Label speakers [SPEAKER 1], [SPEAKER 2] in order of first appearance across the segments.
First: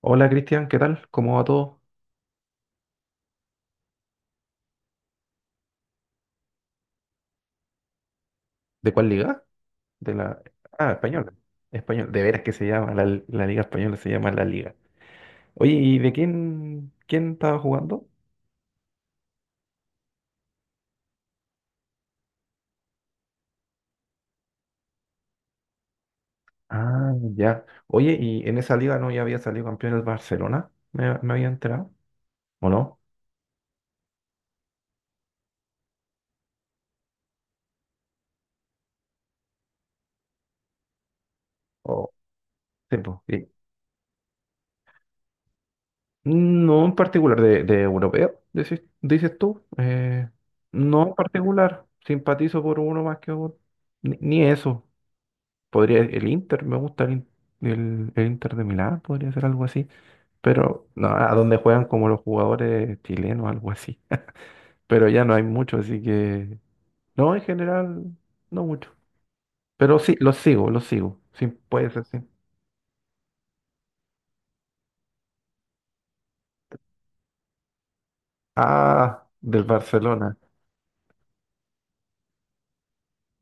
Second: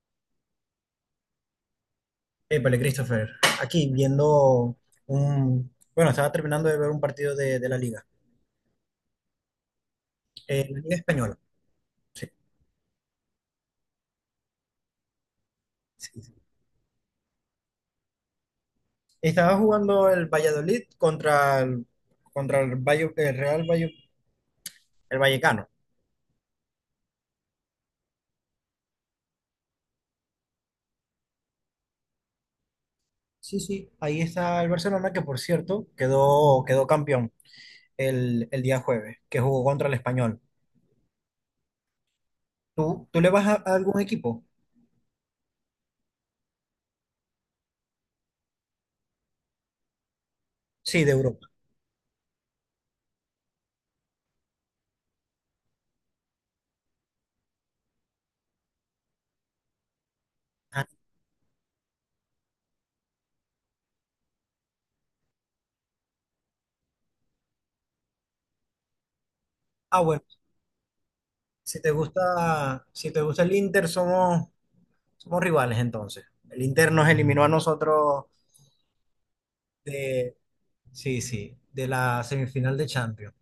[SPEAKER 1] Hola Cristian, ¿qué tal? ¿Cómo va todo?
[SPEAKER 2] Épale, Christopher, aquí viendo bueno, estaba terminando de ver un partido de
[SPEAKER 1] ¿De cuál liga? De la...
[SPEAKER 2] la
[SPEAKER 1] Ah,
[SPEAKER 2] Liga
[SPEAKER 1] española.
[SPEAKER 2] Española.
[SPEAKER 1] Español. De
[SPEAKER 2] sí,
[SPEAKER 1] veras que se llama, la liga española se llama la liga. Oye, ¿y de
[SPEAKER 2] sí, sí.
[SPEAKER 1] quién estaba jugando?
[SPEAKER 2] Estaba jugando el Valladolid contra el Vallecano.
[SPEAKER 1] Ah, ya. Oye, ¿y en esa liga no ya había salido campeón el Barcelona? ¿Me había enterado? ¿O no?
[SPEAKER 2] Sí, sí, ahí está el Barcelona, que por cierto quedó campeón el día jueves, que jugó contra el Español.
[SPEAKER 1] O sí,
[SPEAKER 2] ¿Tú,
[SPEAKER 1] pues,
[SPEAKER 2] tú le vas
[SPEAKER 1] sí.
[SPEAKER 2] a algún equipo?
[SPEAKER 1] No en particular, de europeo, dices tú.
[SPEAKER 2] Sí,
[SPEAKER 1] No
[SPEAKER 2] de
[SPEAKER 1] en
[SPEAKER 2] Europa.
[SPEAKER 1] particular, simpatizo por uno más que otro. Ni eso. Podría el Inter, me gusta el Inter de Milán, podría ser algo así.
[SPEAKER 2] Ah,
[SPEAKER 1] Pero no, a donde juegan como los jugadores chilenos, algo así. Pero ya no hay mucho, así que no, en general, no mucho. Pero
[SPEAKER 2] ah,
[SPEAKER 1] sí,
[SPEAKER 2] bueno,
[SPEAKER 1] los sigo, los sigo. Sí, puede ser, sí.
[SPEAKER 2] si te gusta el Inter, somos somos rivales entonces. El Inter nos eliminó a nosotros
[SPEAKER 1] Ah, del Barcelona.
[SPEAKER 2] de, sí, sí, de la semifinal de Champions.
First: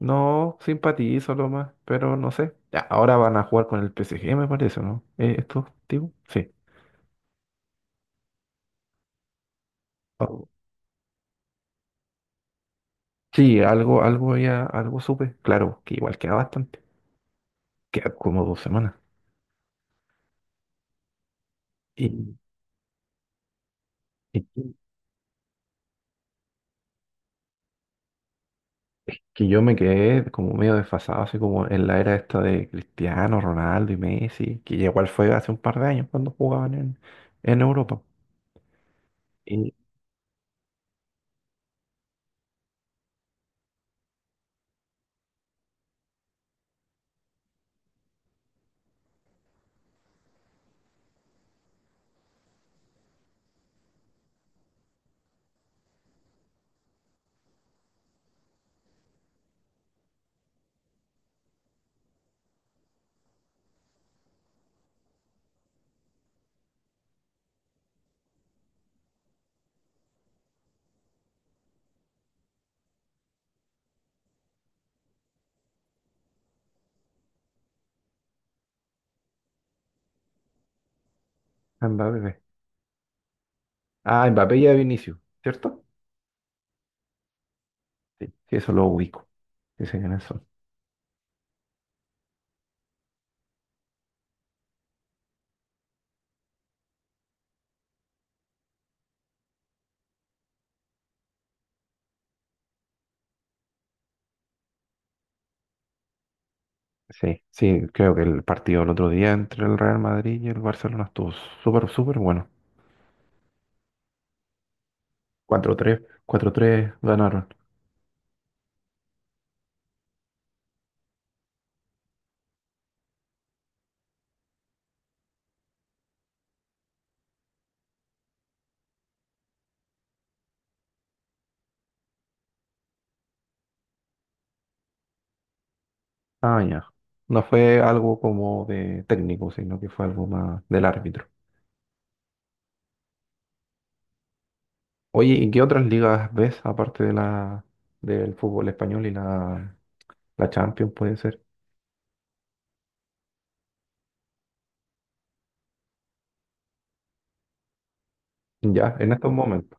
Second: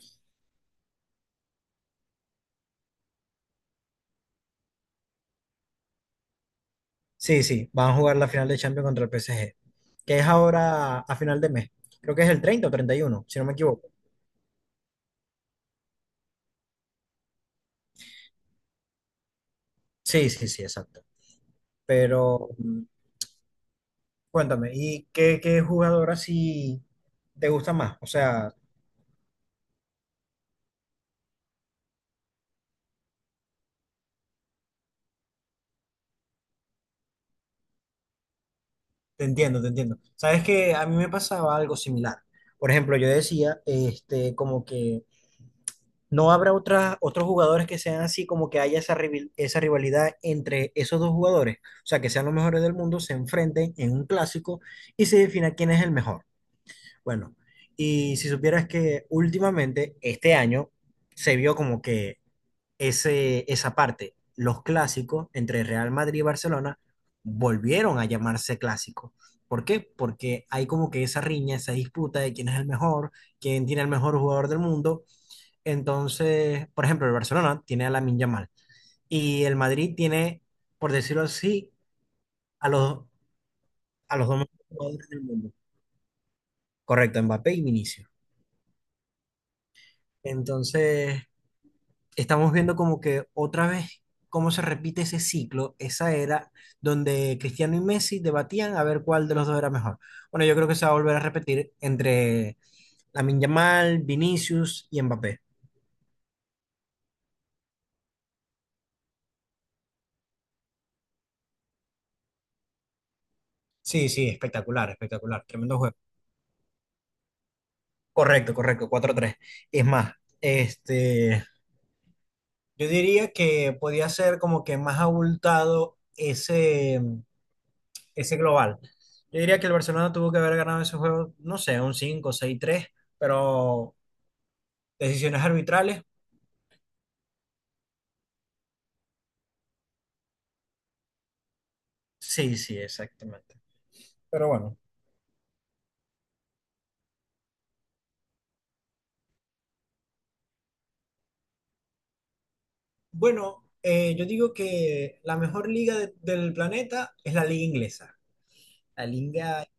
[SPEAKER 1] No, simpatizo lo más, pero no sé. Ya, ahora van a jugar con el PSG, me parece, ¿no? Estos tipos, sí.
[SPEAKER 2] Sí, sí, van a jugar la final de Champions contra el PSG, que es
[SPEAKER 1] Oh,
[SPEAKER 2] ahora a final de mes. Creo que es el 30 o 31, si no me
[SPEAKER 1] sí,
[SPEAKER 2] equivoco.
[SPEAKER 1] algo, algo ya, algo supe. Claro, que igual queda bastante. Queda como 2 semanas.
[SPEAKER 2] Sí, sí, sí, exacto.
[SPEAKER 1] y
[SPEAKER 2] Pero
[SPEAKER 1] Es que
[SPEAKER 2] cuéntame, ¿y qué jugador así te gusta más? O sea,
[SPEAKER 1] que yo me quedé como medio desfasado, así como en la era esta de Cristiano, Ronaldo y Messi, que igual fue hace un par de años cuando jugaban en Europa.
[SPEAKER 2] te entiendo, te
[SPEAKER 1] Y
[SPEAKER 2] entiendo. Sabes que a mí me pasaba algo similar. Por ejemplo, yo decía, este, como que ¿No habrá otra- otros jugadores que sean así, como que haya esa rivalidad entre esos dos jugadores? O sea, que sean los mejores del mundo, se enfrenten en un clásico y se defina quién es el mejor. Bueno, y si supieras que últimamente, este año, se vio como que esa parte, los clásicos entre Real Madrid y Barcelona volvieron a llamarse clásicos. ¿Por qué? Porque hay como que esa riña, esa disputa de quién es el mejor, quién tiene el mejor jugador del mundo. Entonces, por ejemplo, el Barcelona tiene a Lamine Yamal y el Madrid tiene, por decirlo así,
[SPEAKER 1] a Mbappé.
[SPEAKER 2] a los, a los
[SPEAKER 1] Ah,
[SPEAKER 2] dos
[SPEAKER 1] Mbappé
[SPEAKER 2] mejores
[SPEAKER 1] y a
[SPEAKER 2] jugadores
[SPEAKER 1] Vinicius,
[SPEAKER 2] del mundo.
[SPEAKER 1] ¿cierto?
[SPEAKER 2] Correcto, Mbappé y Vinicius.
[SPEAKER 1] Sí, sí, eso lo ubico. Sí, sé quiénes son.
[SPEAKER 2] Entonces, estamos viendo como que otra vez cómo se repite ese ciclo, esa era donde Cristiano y Messi debatían a ver cuál de los dos era mejor. Bueno, yo creo que se va a volver a repetir entre Lamine Yamal, Vinicius y Mbappé.
[SPEAKER 1] Sí, sí, creo que el partido el otro día entre el Real Madrid y el Barcelona estuvo súper, súper bueno.
[SPEAKER 2] Sí, sí, espectacular, espectacular,
[SPEAKER 1] cuatro
[SPEAKER 2] tremendo juego.
[SPEAKER 1] tres cuatro tres ganaron.
[SPEAKER 2] Correcto, correcto, cuatro tres. Es más, este, yo diría que podía ser como que más abultado ese global. Yo diría que el Barcelona tuvo que haber ganado ese juego, no sé, un cinco seis tres, pero decisiones arbitrales.
[SPEAKER 1] Ah, ya. No fue algo como de técnico, sino que fue algo más del árbitro.
[SPEAKER 2] Sí, sí, exactamente. Pero bueno.
[SPEAKER 1] Oye, ¿y qué otras ligas ves aparte de la del fútbol español y la Champions puede ser?
[SPEAKER 2] Bueno, yo digo que la mejor liga del planeta es la liga inglesa.
[SPEAKER 1] Ya,
[SPEAKER 2] La
[SPEAKER 1] en estos
[SPEAKER 2] liga,
[SPEAKER 1] momentos.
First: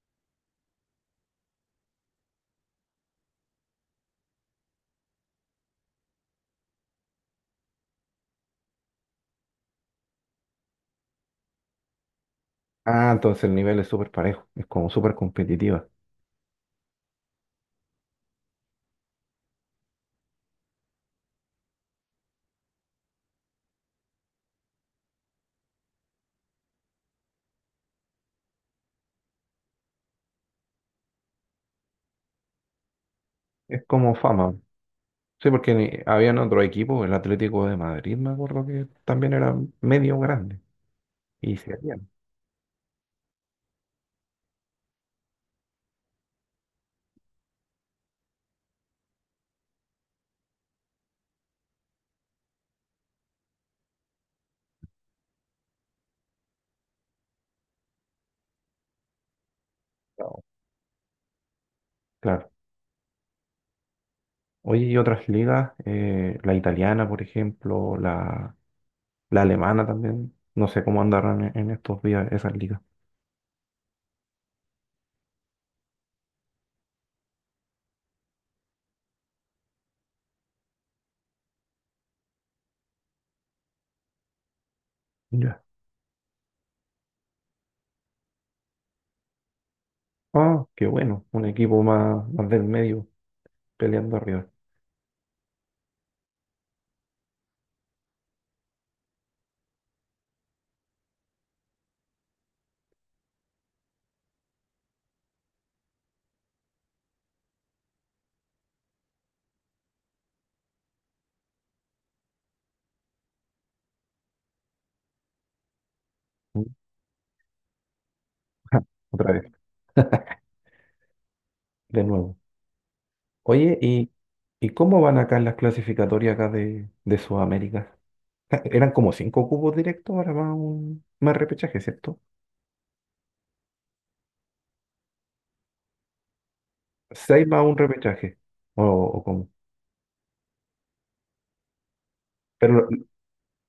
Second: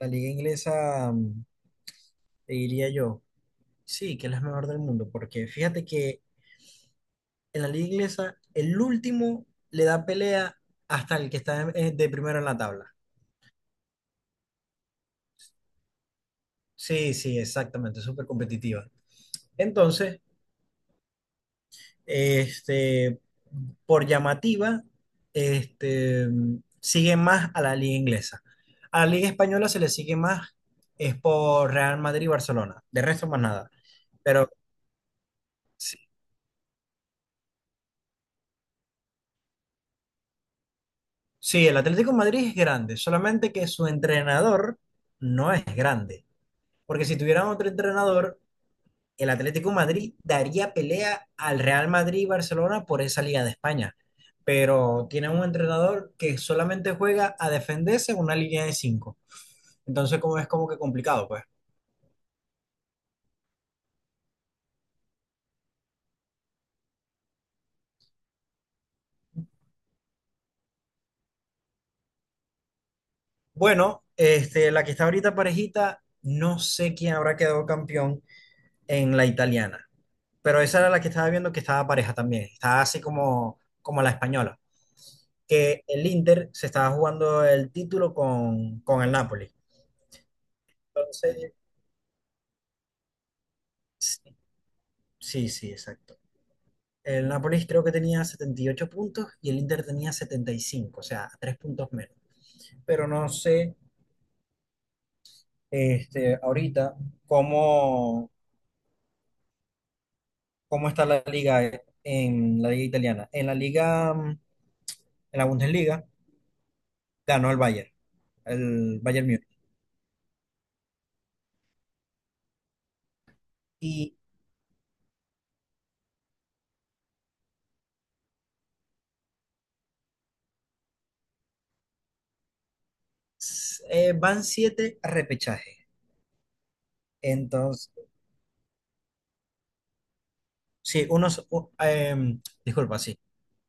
[SPEAKER 2] la liga inglesa, te diría yo, sí, que es la mejor del mundo, porque fíjate que en la liga inglesa, el último le da pelea hasta el que está de primero en la tabla.
[SPEAKER 1] Ah, entonces el nivel es súper parejo, es como súper competitiva.
[SPEAKER 2] Sí, sí, exactamente, súper competitiva. Entonces, este, por llamativa, este, sigue más a la liga inglesa. A la liga española se le sigue más es por Real Madrid y Barcelona. De resto, más nada.
[SPEAKER 1] Es como
[SPEAKER 2] Pero
[SPEAKER 1] fama. Sí, porque
[SPEAKER 2] sí,
[SPEAKER 1] habían otro equipo, el Atlético de Madrid, me acuerdo que también era medio grande. Y
[SPEAKER 2] sí,
[SPEAKER 1] se
[SPEAKER 2] el
[SPEAKER 1] habían.
[SPEAKER 2] Atlético de Madrid es grande, solamente que su entrenador no es grande. Porque si tuvieran otro entrenador, el Atlético de Madrid daría pelea al Real Madrid y Barcelona por esa Liga de España. Pero tiene un entrenador que solamente juega a defenderse en una línea de cinco. Entonces, como
[SPEAKER 1] estado,
[SPEAKER 2] es como que complicado, pues.
[SPEAKER 1] Claro. Oye, y otras ligas, la italiana, por ejemplo, la alemana también. No sé cómo andarán en estos días esas ligas.
[SPEAKER 2] Bueno, la que está ahorita parejita, no sé quién habrá quedado campeón en la italiana. Pero esa era la que estaba viendo que estaba pareja también. Estaba así como, como la española. Que el Inter se estaba jugando el título con el Napoli.
[SPEAKER 1] Ah, qué bueno, un
[SPEAKER 2] Entonces,
[SPEAKER 1] equipo más, más del medio peleando
[SPEAKER 2] sí,
[SPEAKER 1] arriba.
[SPEAKER 2] sí, sí, exacto. El Nápoles creo que tenía 78 puntos y el Inter tenía 75, o sea, 3 puntos menos. Pero no sé, ahorita cómo, cómo está la liga en la liga italiana. En la liga, en la Bundesliga
[SPEAKER 1] Mm.
[SPEAKER 2] ganó
[SPEAKER 1] Ja,
[SPEAKER 2] el Bayern
[SPEAKER 1] otra vez,
[SPEAKER 2] Múnich.
[SPEAKER 1] de nuevo. Oye, ¿y,
[SPEAKER 2] Y
[SPEAKER 1] y cómo van acá en las clasificatorias acá de Sudamérica? Ja, eran como cinco cupos directos, ahora va un más repechaje, ¿cierto?
[SPEAKER 2] van siete repechajes.
[SPEAKER 1] Seis más un
[SPEAKER 2] Entonces,
[SPEAKER 1] repechaje, o cómo.
[SPEAKER 2] sí, uno, s- u- em,
[SPEAKER 1] Pero
[SPEAKER 2] disculpa, sí.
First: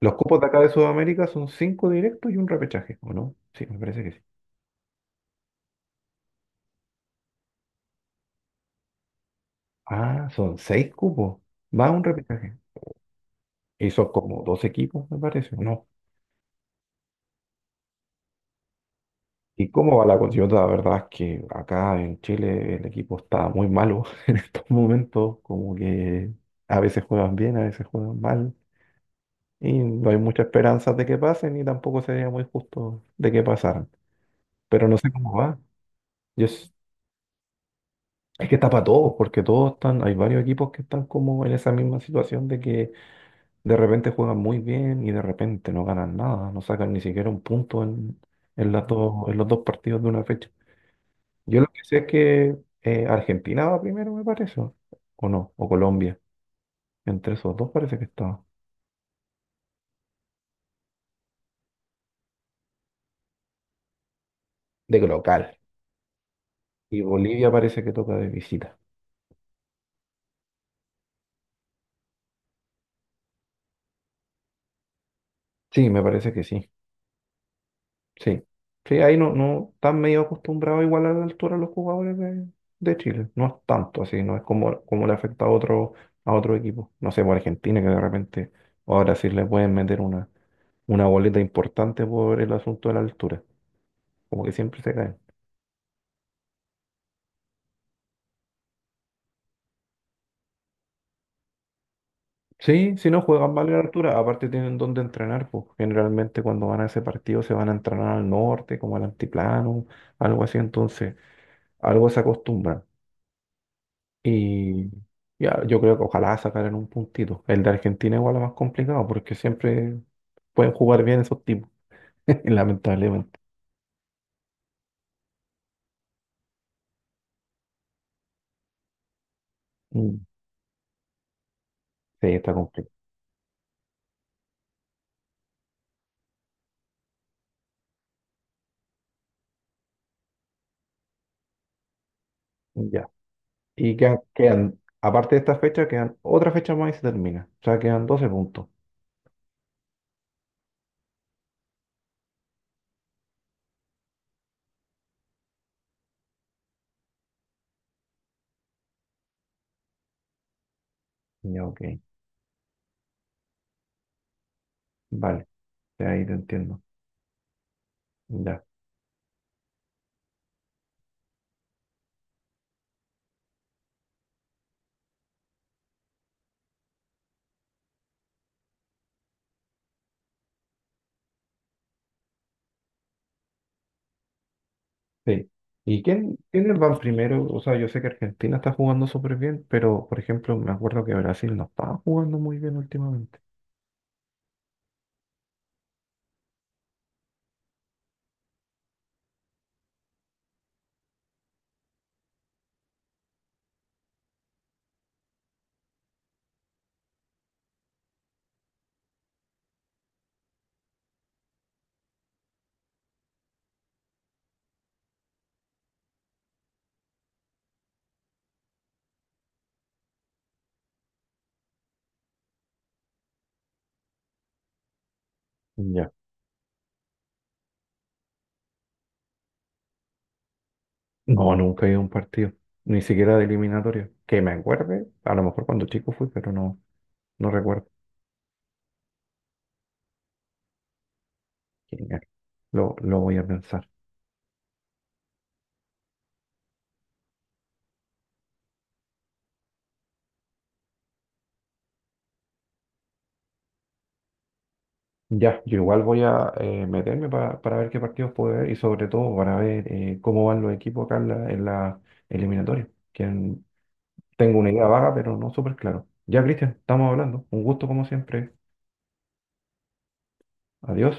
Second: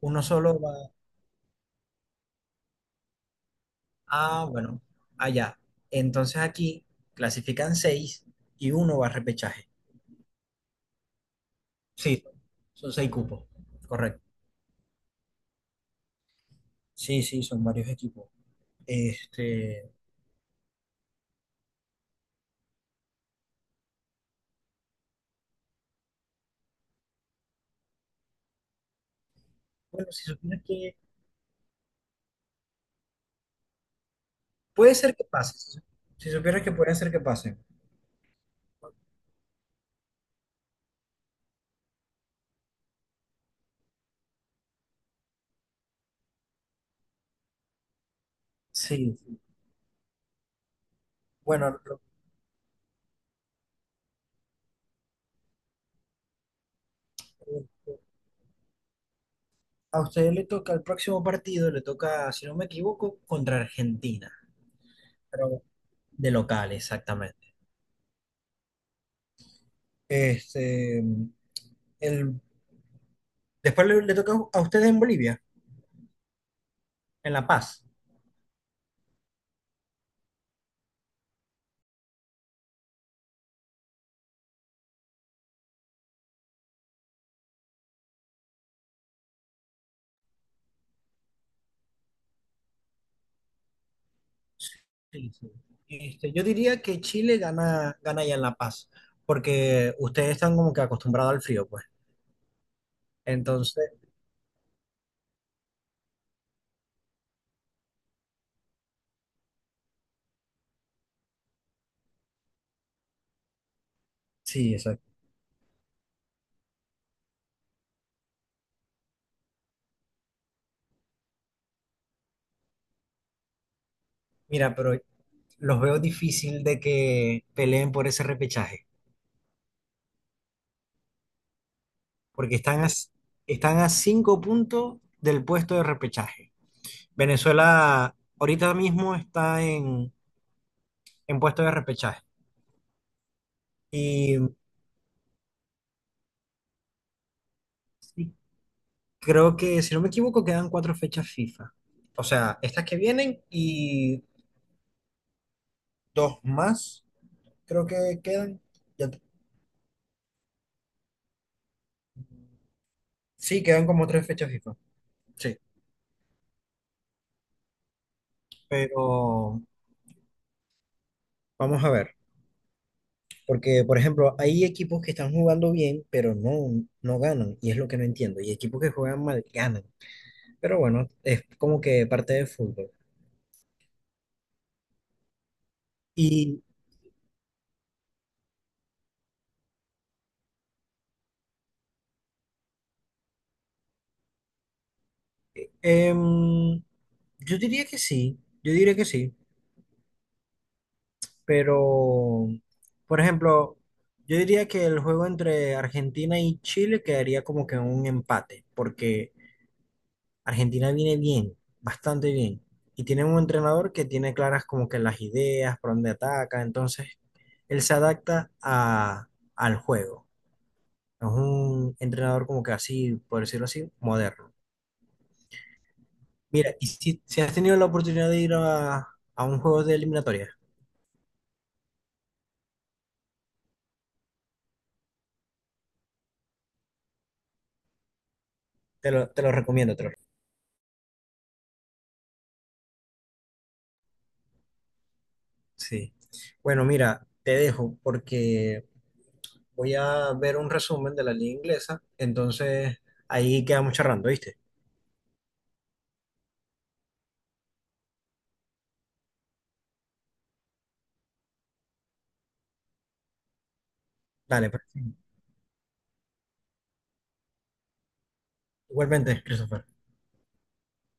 [SPEAKER 1] los
[SPEAKER 2] Uno
[SPEAKER 1] cupos de
[SPEAKER 2] solo
[SPEAKER 1] acá de
[SPEAKER 2] va.
[SPEAKER 1] Sudamérica son cinco directos y un repechaje, ¿o no? Sí, me parece que sí.
[SPEAKER 2] Ah, bueno, allá. Entonces aquí clasifican seis y uno va a repechaje.
[SPEAKER 1] Ah, son seis cupos, va un
[SPEAKER 2] Sí,
[SPEAKER 1] repechaje.
[SPEAKER 2] son seis cupos,
[SPEAKER 1] Y son
[SPEAKER 2] correcto.
[SPEAKER 1] como dos equipos, me parece, ¿o no?
[SPEAKER 2] Sí, sí, son varios equipos.
[SPEAKER 1] ¿Y
[SPEAKER 2] Este,
[SPEAKER 1] cómo va la Coyota? La verdad es que acá en Chile el equipo está muy malo en estos momentos, como que a veces juegan bien, a veces juegan mal, y no
[SPEAKER 2] bueno,
[SPEAKER 1] hay
[SPEAKER 2] si
[SPEAKER 1] mucha
[SPEAKER 2] supieras
[SPEAKER 1] esperanza
[SPEAKER 2] que
[SPEAKER 1] de que pasen y tampoco sería muy justo de que pasaran. Pero
[SPEAKER 2] puede
[SPEAKER 1] no sé
[SPEAKER 2] ser que
[SPEAKER 1] cómo
[SPEAKER 2] pase,
[SPEAKER 1] va.
[SPEAKER 2] si
[SPEAKER 1] Yo,
[SPEAKER 2] supieras que
[SPEAKER 1] s-
[SPEAKER 2] puede ser que pase.
[SPEAKER 1] es que está para todos, porque todos están, hay varios equipos que están como en esa misma situación de que de repente juegan muy bien y de repente no ganan nada, no sacan ni siquiera un punto en, en las
[SPEAKER 2] Sí,
[SPEAKER 1] dos, en
[SPEAKER 2] sí.
[SPEAKER 1] los dos partidos de una fecha. Yo lo que
[SPEAKER 2] Bueno,
[SPEAKER 1] sé es que Argentina va primero, me parece, o no, o Colombia. Entre esos dos parece que estaba.
[SPEAKER 2] a usted le toca el próximo partido, le toca, si no me equivoco, contra Argentina,
[SPEAKER 1] De local.
[SPEAKER 2] pero de local,
[SPEAKER 1] Y Bolivia
[SPEAKER 2] exactamente.
[SPEAKER 1] parece que toca de visita.
[SPEAKER 2] Este, el, después le toca a ustedes en Bolivia,
[SPEAKER 1] Sí, me parece que sí.
[SPEAKER 2] en La Paz.
[SPEAKER 1] Sí. Sí, ahí no están medio acostumbrados igual a la altura los jugadores de Chile. No es tanto así, no es como le afecta a otro, equipo. No sé, por Argentina, que de repente ahora sí le pueden meter una boleta importante por el asunto de la altura. Como que siempre se caen.
[SPEAKER 2] Sí, sí. Este, yo diría que Chile gana ya en La Paz, porque ustedes están como que acostumbrados al frío, pues.
[SPEAKER 1] Sí, si no juegan mal en
[SPEAKER 2] Entonces,
[SPEAKER 1] altura, aparte tienen donde entrenar, pues generalmente cuando van a ese partido se van a entrenar al norte, como al altiplano, algo así, entonces algo se acostumbran.
[SPEAKER 2] sí,
[SPEAKER 1] Y
[SPEAKER 2] exacto.
[SPEAKER 1] ya, yo creo que ojalá sacaran un puntito. El de Argentina igual es más complicado porque siempre pueden jugar bien esos tipos, lamentablemente.
[SPEAKER 2] Mira, pero los veo difícil de que peleen por ese repechaje,
[SPEAKER 1] Mm, sí, está
[SPEAKER 2] porque
[SPEAKER 1] complicado.
[SPEAKER 2] están a 5 puntos del puesto de repechaje. Venezuela ahorita mismo está en puesto de repechaje.
[SPEAKER 1] Ya. Y
[SPEAKER 2] Y
[SPEAKER 1] aparte de esta fecha, quedan otra fecha más y se termina. O sea, quedan 12
[SPEAKER 2] sí,
[SPEAKER 1] puntos.
[SPEAKER 2] creo que, si no me equivoco, quedan cuatro fechas FIFA. O sea, estas que vienen y dos más. Creo que ya-
[SPEAKER 1] Ya, ok.
[SPEAKER 2] sí, quedan como tres fechas FIFA.
[SPEAKER 1] Vale,
[SPEAKER 2] Sí.
[SPEAKER 1] de ahí te entiendo. Ya.
[SPEAKER 2] Pero vamos a ver, porque por ejemplo, hay equipos que están jugando bien, pero no ganan, y es lo que no entiendo, y equipos que juegan mal ganan, pero bueno, es como que parte del fútbol.
[SPEAKER 1] Sí. ¿Y
[SPEAKER 2] Y
[SPEAKER 1] quiénes van primero? O sea, yo sé que Argentina está jugando súper bien, pero por ejemplo, me acuerdo que Brasil no estaba jugando muy bien últimamente.
[SPEAKER 2] em, yo diría que sí, yo diría que sí, pero por ejemplo, yo diría que el juego entre Argentina y Chile quedaría como que un empate, porque Argentina viene bien, bastante bien. Y tiene un entrenador que tiene claras como que las ideas, por dónde ataca. Entonces, él se adapta al juego. Es un entrenador como que así, por decirlo así, moderno.
[SPEAKER 1] Ya.
[SPEAKER 2] Mira, y si has tenido la oportunidad de ir a un juego de eliminatoria,
[SPEAKER 1] No, nunca he ido a un partido, ni siquiera de eliminatoria. Que me acuerde, a lo mejor cuando chico fui, pero no, no recuerdo.
[SPEAKER 2] te lo recomiendo,
[SPEAKER 1] Genial. Lo voy a pensar.
[SPEAKER 2] sí. Bueno, mira, te dejo porque voy a ver un resumen de la liga inglesa. Entonces, ahí quedamos charlando, ¿viste?
[SPEAKER 1] Ya, yo igual voy a meterme para ver qué partidos puedo ver y sobre todo para ver cómo van los equipos acá en la eliminatoria. Tengo
[SPEAKER 2] Dale,
[SPEAKER 1] una
[SPEAKER 2] pues.
[SPEAKER 1] idea vaga, pero no súper claro. Ya, Cristian, estamos hablando. Un gusto como siempre.
[SPEAKER 2] Igualmente, Christopher.
[SPEAKER 1] Adiós.